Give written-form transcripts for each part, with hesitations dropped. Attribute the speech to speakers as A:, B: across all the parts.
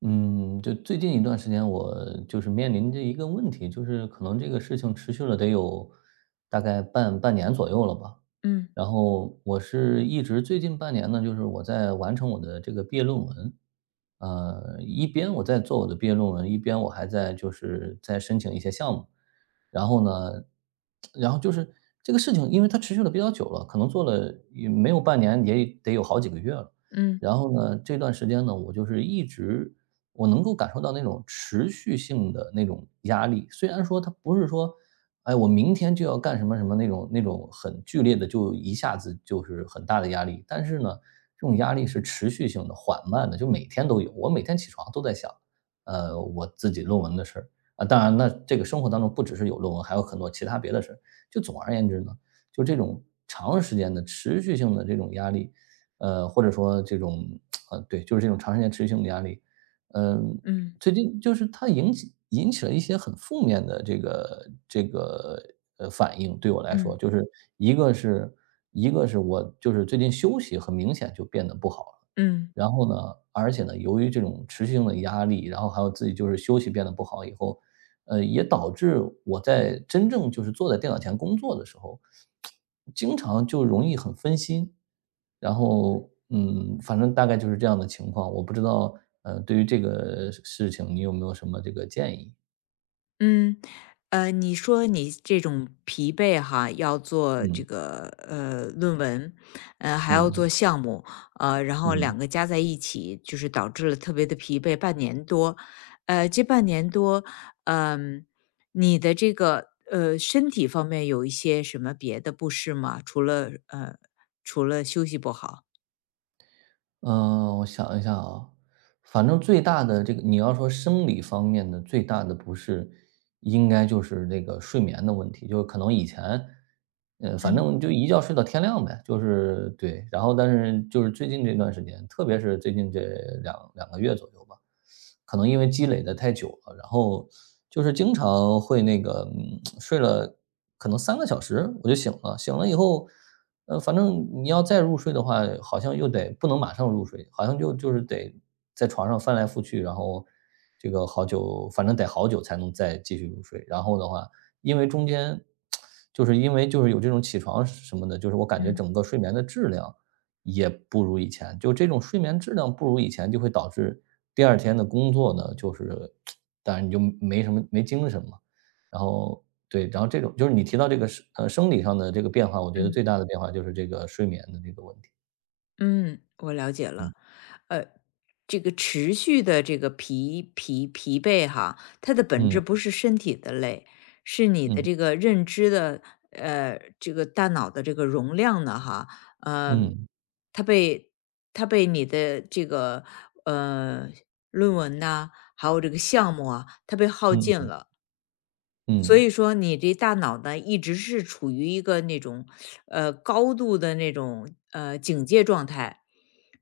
A: 嗯，就最近一段时间，我就是面临着一个问题，就是可能这个事情持续了得有大概半年左右了吧。
B: 嗯
A: 然后我是一直最近半年呢，就是我在完成我的这个毕业论文，一边我在做我的毕业论文，一边我还在就是在申请一些项目。然后呢，然后就是这个事情，因为它持续了比较久了，可能做了也没有半年，也得有好几个月了。
B: 嗯
A: 然后呢，这段时间呢，我就是一直我能够感受到那种持续性的那种压力。虽然说它不是说，哎，我明天就要干什么什么那种很剧烈的，就一下子就是很大的压力。但是呢，这种压力是持续性的、缓慢的，就每天都有。我每天起床都在想，我自己论文的事儿啊。当然，那这个生活当中不只是有论文，还有很多其他别的事儿。就总而言之呢，就这种长时间的持续性的这种压力。或者说这种对，就是这种长时间持续性的压力。嗯，
B: 嗯
A: 最近就是它引起了一些很负面的这个反应，对我来说，
B: 嗯
A: 就是一个是一个是我就是最近休息很明显就变得不好了，
B: 嗯
A: 然后呢，而且呢，由于这种持续性的压力，然后还有自己就是休息变得不好以后，也导致我在真正就是坐在电脑前工作的时候，经常就容易很分心，然后，反正大概就是这样的情况，我不知道，对于这个事情你有没有什么这个建议？
B: 嗯，你说你这种疲惫哈，要做这
A: 嗯，
B: 个论文，还要
A: 嗯，
B: 做项目，然后
A: 嗯。
B: 两个加在一起，就是导致了特别的疲惫，半年多。这半年多，嗯、你的这个身体方面有一些什么别的不适吗？除了除了休息不好。
A: 嗯，我想一下啊，反正最大的这个你要说生理方面的最大的不适，应该就是这个睡眠的问题。就是可能以前，反
B: 嗯
A: 正就一觉睡到天亮呗，就是对。然后但是就是最近这段时间，特别是最近这两个月左右吧，可能因为积累的太久了，然后就是经常会那个，睡了可能3个小时我就醒了，醒了以后。反正你要再入睡的话，好像又得不能马上入睡，好像就是得在床上翻来覆去，然后这个好久，反正得好久才能再继续入睡。然后的话，因为中间就是因为就是有这种起床什么的，就是我感觉
B: 嗯
A: 整个睡眠的质量也不如以前，就这种睡眠质量不如以前，就会导致第二天的工作呢，就是 当然你就没什么没精神嘛。然后对，然后这种就是你提到这个生理上的这个变化，我觉得
B: 嗯。
A: 最大的变化就是这个睡眠的这个问题。
B: 嗯，我了解了。呃，这个持续的这个疲惫哈，它的本
A: 嗯，
B: 质不是身体的累，是你的
A: 嗯，
B: 这个认知的，这个大脑的这个容量呢哈，呃，
A: 嗯，
B: 它被它被你的这个呃论文呐、还有这个项目啊，它被耗尽
A: 嗯，
B: 了。所
A: 嗯，
B: 以说你这大脑呢，一直是处于一个那种，高度的那种，警戒状态。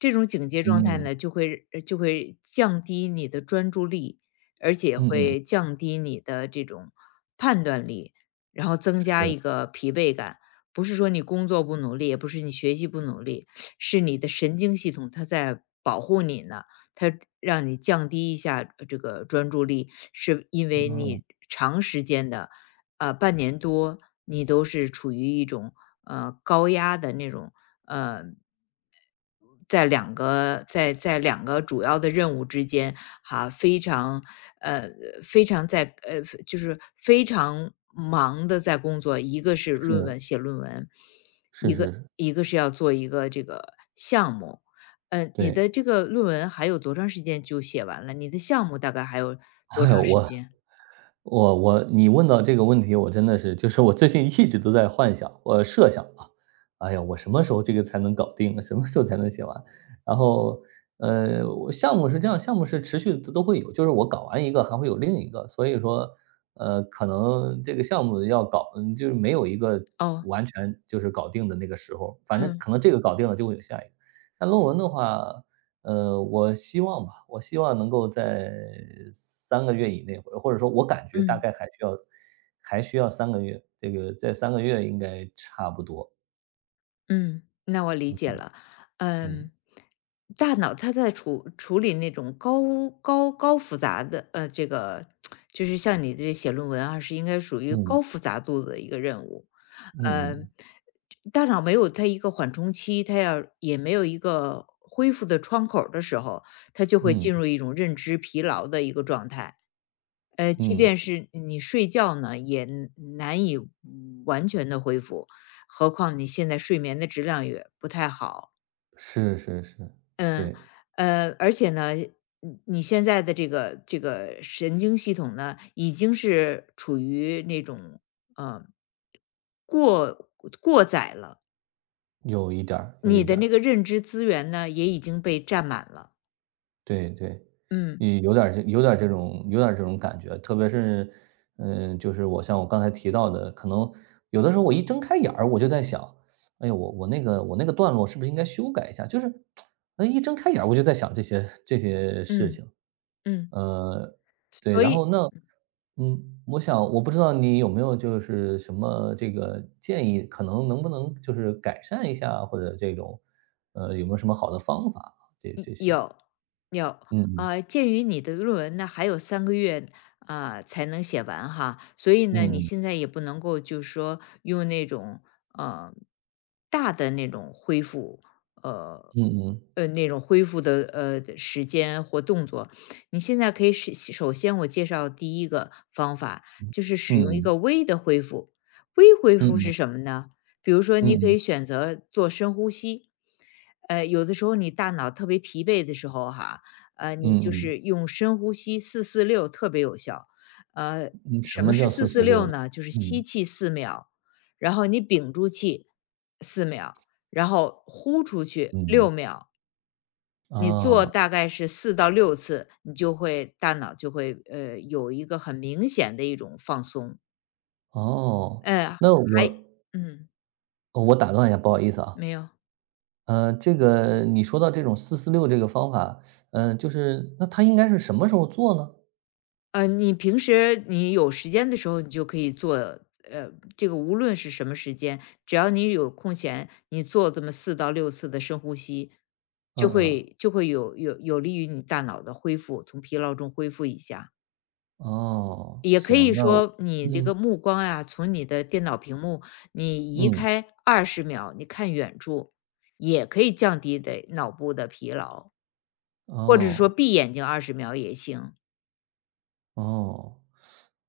B: 这种警戒状
A: 嗯，
B: 态
A: 嗯
B: 呢，就会降低你的专注力，而且
A: 嗯，嗯
B: 会降低你的这种判断力，然后增加
A: 是，
B: 一个疲惫感。不是说你工作不努力，也不是你学习不努力，是你的神经系统它在保护你呢。它让你降低一下这个专注力，是因为
A: 啊，
B: 你长时间的，半年多，你都是处于一种高压的那种，呃在两个主要的任务之间，哈，非常呃非常在呃就是非常忙的在工作，一个是
A: 是，
B: 写论文，
A: 是
B: 一
A: 是
B: 个
A: 是，
B: 一个是要做一个这个项目。你
A: 对。
B: 的这个论文还有多长时间就写完了？你的项目大概还有多
A: 哎呦，
B: 长时
A: 我
B: 间？
A: 我我你问到这个问题，我真的是就是我最近一直都在幻想，我设想啊，哎呀，我什么时候这个才能搞定？什么时候才能写完？然后，呃，我项目是这样，项目是持续的都会有，就是我搞完一个还会有另一个，所以说，可能这个项目要搞，就是没有一个
B: 哦，
A: 完全就是搞定的那个时候，反正
B: 嗯
A: 可能这个搞定了就会有下一个。但论文的话，我希望吧，我希望能够在三个月以内，或者说我感觉大
B: 嗯。
A: 概还需要三个月，这个在三个月应该差不多，
B: 嗯，那我理解了。
A: 嗯，
B: 嗯，大脑它在处理那种高复杂的，这个就是像你这写论文啊，是应该属于高
A: 嗯，
B: 复杂度的一个任务。呃，
A: 嗯
B: 大脑没有它一个缓冲期，它要也没有一个恢复的窗口儿的时候，它就会
A: 嗯，
B: 进
A: 嗯，
B: 入一种认知疲劳的一个状态。即
A: 嗯，
B: 便是你睡觉呢，也难以完全的恢复，何况你现在睡眠的质量也不太好。
A: 是是是，
B: 嗯，
A: 对，
B: 而且呢，你现在的这个这个神经系统呢，已经是处于那种呃过过载了，
A: 有一点儿，有
B: 你
A: 一
B: 的
A: 点
B: 那
A: 儿。
B: 个认知资源呢，也已经被占满了。
A: 对对，
B: 嗯
A: 你有点儿这种感觉，特别是，就是我像我刚才提到的，可能有的时候我一睁开眼儿，我就在想，哎呦，我那个段落是不是应该修改一下？就是，哎一睁开眼儿我就在想这些事
B: 嗯
A: 情。
B: 嗯，
A: 呃，对，
B: 所
A: 然
B: 以
A: 后那，嗯，我不知道你有没有就是什么这个建议，可能能不能就是改善一下，或者这种，有没有什么好的方法啊？这
B: 嗯
A: 这些，
B: 有有。
A: 嗯嗯。
B: 鉴于你的论文呢还有3个月啊才能写完哈，所以呢，你
A: 嗯
B: 现在也不能够就是说用那种，呃，大的那种恢复，呃，
A: 嗯
B: 那种恢复的，时间或动作。你现在可以使首先我介绍第一个方法，就是使用一
A: 嗯
B: 个微的恢复。微恢
A: 嗯
B: 复
A: 嗯
B: 是
A: 嗯
B: 什么呢？比如说
A: 嗯
B: 你可
A: 嗯
B: 以选择做深呼吸。有的时候你大脑特别疲惫的时候哈，你就
A: 嗯，
B: 是用深呼吸四四六特别有效。呃，
A: 嗯什
B: 什么
A: 么叫
B: 是
A: 四
B: 四四
A: 四六
B: 六
A: 呢？
B: 呢？就是吸
A: 嗯
B: 气四秒，然后你屏住气四秒，然后呼出去
A: 嗯，
B: 6秒。你做
A: 哦
B: 大概是四到六次，你就会大脑就会有一个很明显的一种放松。
A: 哦，
B: 呃，
A: 那
B: 还
A: 我
B: 嗯，
A: 哦我打断一下，不好意思啊。
B: 没有。
A: 这个你说到这种四四六这个方法，就是那它应该是什么时候做呢？
B: 你平时你有时间的时候，你就可以做，这个无论是什么时间，只要你有空闲，你做这么四到六次的深呼吸，
A: 嗯
B: 就
A: 嗯，
B: 会就会有有利于你大脑的恢复，从疲劳中恢复一下。
A: 哦，
B: 也可
A: 行，
B: 以
A: 那我
B: 说，你这
A: 嗯
B: 个目光呀、从你的电脑屏幕你移
A: 嗯，
B: 开二十秒，你看远处，也可以降低的脑部的疲劳，或者是说
A: 哦。
B: 闭眼睛二十秒也行。
A: 哦，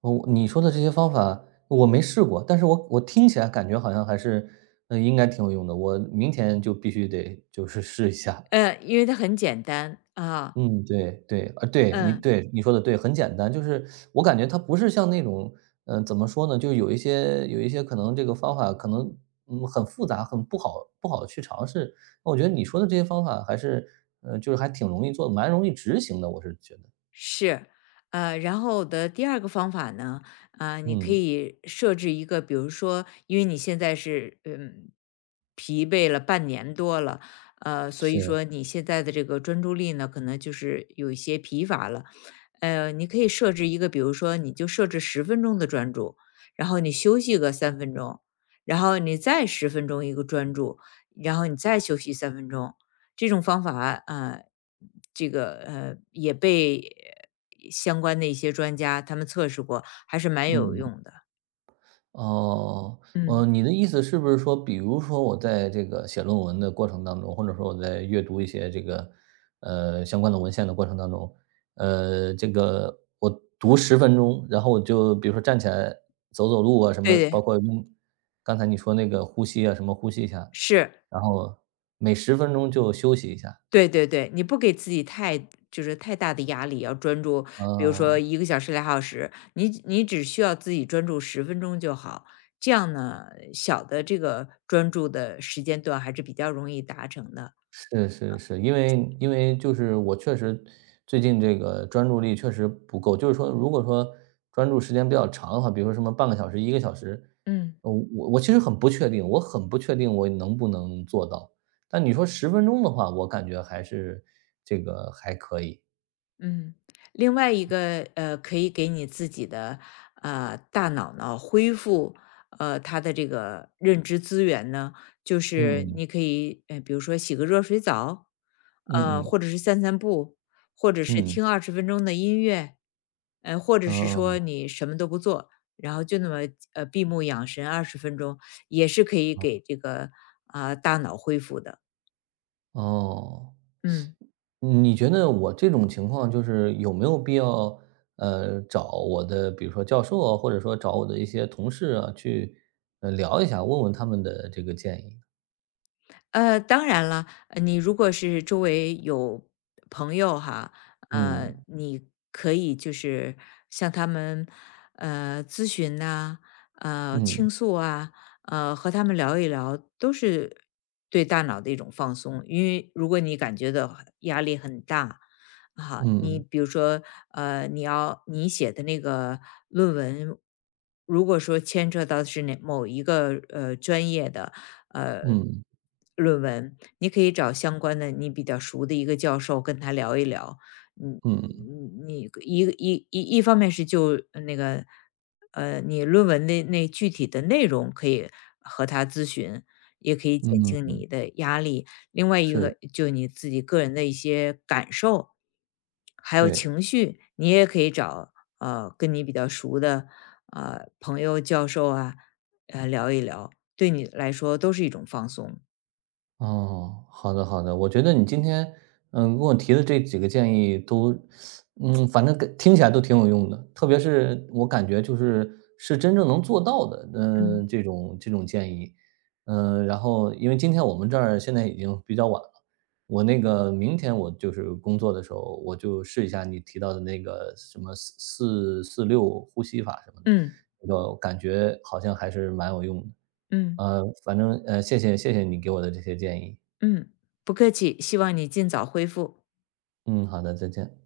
A: 哦，你说的这些方法我没试过，但是我听起来感觉好像还是，应该挺有用的，我明天就必须得就是试一下。
B: 因为它很简单啊。
A: 嗯，对对，啊，对，你
B: 嗯、
A: 对，你说的对，很简单，就是我感觉它不是像那种，怎么说呢，就有一些可能这个方法可能，很复杂，很不好去尝试。我觉得你说的这些方法还是，就是还挺容易做的，蛮容易执行的，我是觉得。
B: 是。然后我的第二个方法呢，你可
A: 嗯，
B: 以设置一个，比如说，因为你现在是疲惫了半年多了，所以
A: 是，
B: 说你现在的这个专注力呢，可能就是有一些疲乏了。你可以设置一个，比如说，你就设置十分钟的专注，然后你休息个三分钟，然后你再十分钟一个专注，然后你再休息三分钟。这种方法啊、呃这个也被相关的一些专家他们测试过，还是蛮有
A: 嗯。
B: 用的。
A: 哦，
B: 嗯，
A: 你的意思是不是说，比如说我在这个写论文的过程当中，或者说我在阅读一些这个，相关的文献的过程当中，这个我读十分钟，然后我就比如说站起来走走路啊，什么，
B: 对对，
A: 包括用刚才你说那个呼吸啊，什么呼吸一下，
B: 是，
A: 然后每十分钟就休息一下，
B: 对对对，你不给自己就是太大的压力，要专注，比如说
A: 啊。
B: 1个小时、俩小时，你你只需要自己专注十分钟就好。这样呢，小的这个专注的时间段还是比较容易达成的。
A: 是是是，因为就是我确实最近这个专注力确实不够，就是说如果说专注时间比较长的话，比如说什么半个小时、一个小时，
B: 嗯。
A: 我其实很不确定，我很不确定我能不能做到。但你说十分钟的话，我感觉还是这个还可以。
B: 嗯，另外一个，可以给你自己的大脑呢恢复它的这个认知资源呢，就是
A: 嗯
B: 你可以比如说洗个热水澡，
A: 嗯，
B: 或
A: 嗯
B: 者是散散步，或者是
A: 嗯，
B: 听二十分钟的音乐，或者
A: 嗯，
B: 是说
A: 哦，
B: 你什么都不做，然后就那么闭目养神二十分钟，也是可以给这个大脑恢复的。
A: 哦。
B: 嗯。
A: 你觉得我这种情况就是有没有必要，找我的比如说教授啊，或者说找我的一些同事啊，去，聊一下，问问他们的这个建议？
B: 当然了，你如果是周围有朋友哈，
A: 嗯，
B: 你可以就是向他们咨询呐、
A: 嗯，
B: 倾诉啊，和他们聊一聊，都是对大脑的一种放松。因为如果你感觉到压力很大，好，你
A: 嗯
B: 比如说，你要你写的那个论文，如果说牵扯到是哪某一个专业的呃
A: 嗯，
B: 论文，你可以找相关的你比较熟的一个教授跟他聊一聊。嗯，
A: 嗯
B: 你一方面是就那个你论文的那具体的内容可以和他咨询，也可以减
A: 嗯
B: 轻
A: 嗯，
B: 你的压力。另外一
A: 是，
B: 个就你自己个人的一些感受，还有
A: 对。
B: 情绪，你也可以找跟你比较熟的朋友、教授啊，聊一聊，对你来说都是一种放松。
A: 哦，好的好的，我觉得你今天，跟我提的这几个建议都，反正跟听起来都挺有用的，特别是我感觉是真正能做到的，
B: 嗯
A: 这种建议，然后因为今天我们这儿现在已经比较晚了，我那个明天我就是工作的时候，我就试一下你提到的那个什么四四六呼吸法什么的，
B: 嗯
A: 那个感觉好像还是蛮有用的。
B: 嗯
A: 反正，谢谢你给我的这些建议。
B: 嗯，不客气，希望你尽早恢复。
A: 嗯，好的，再见。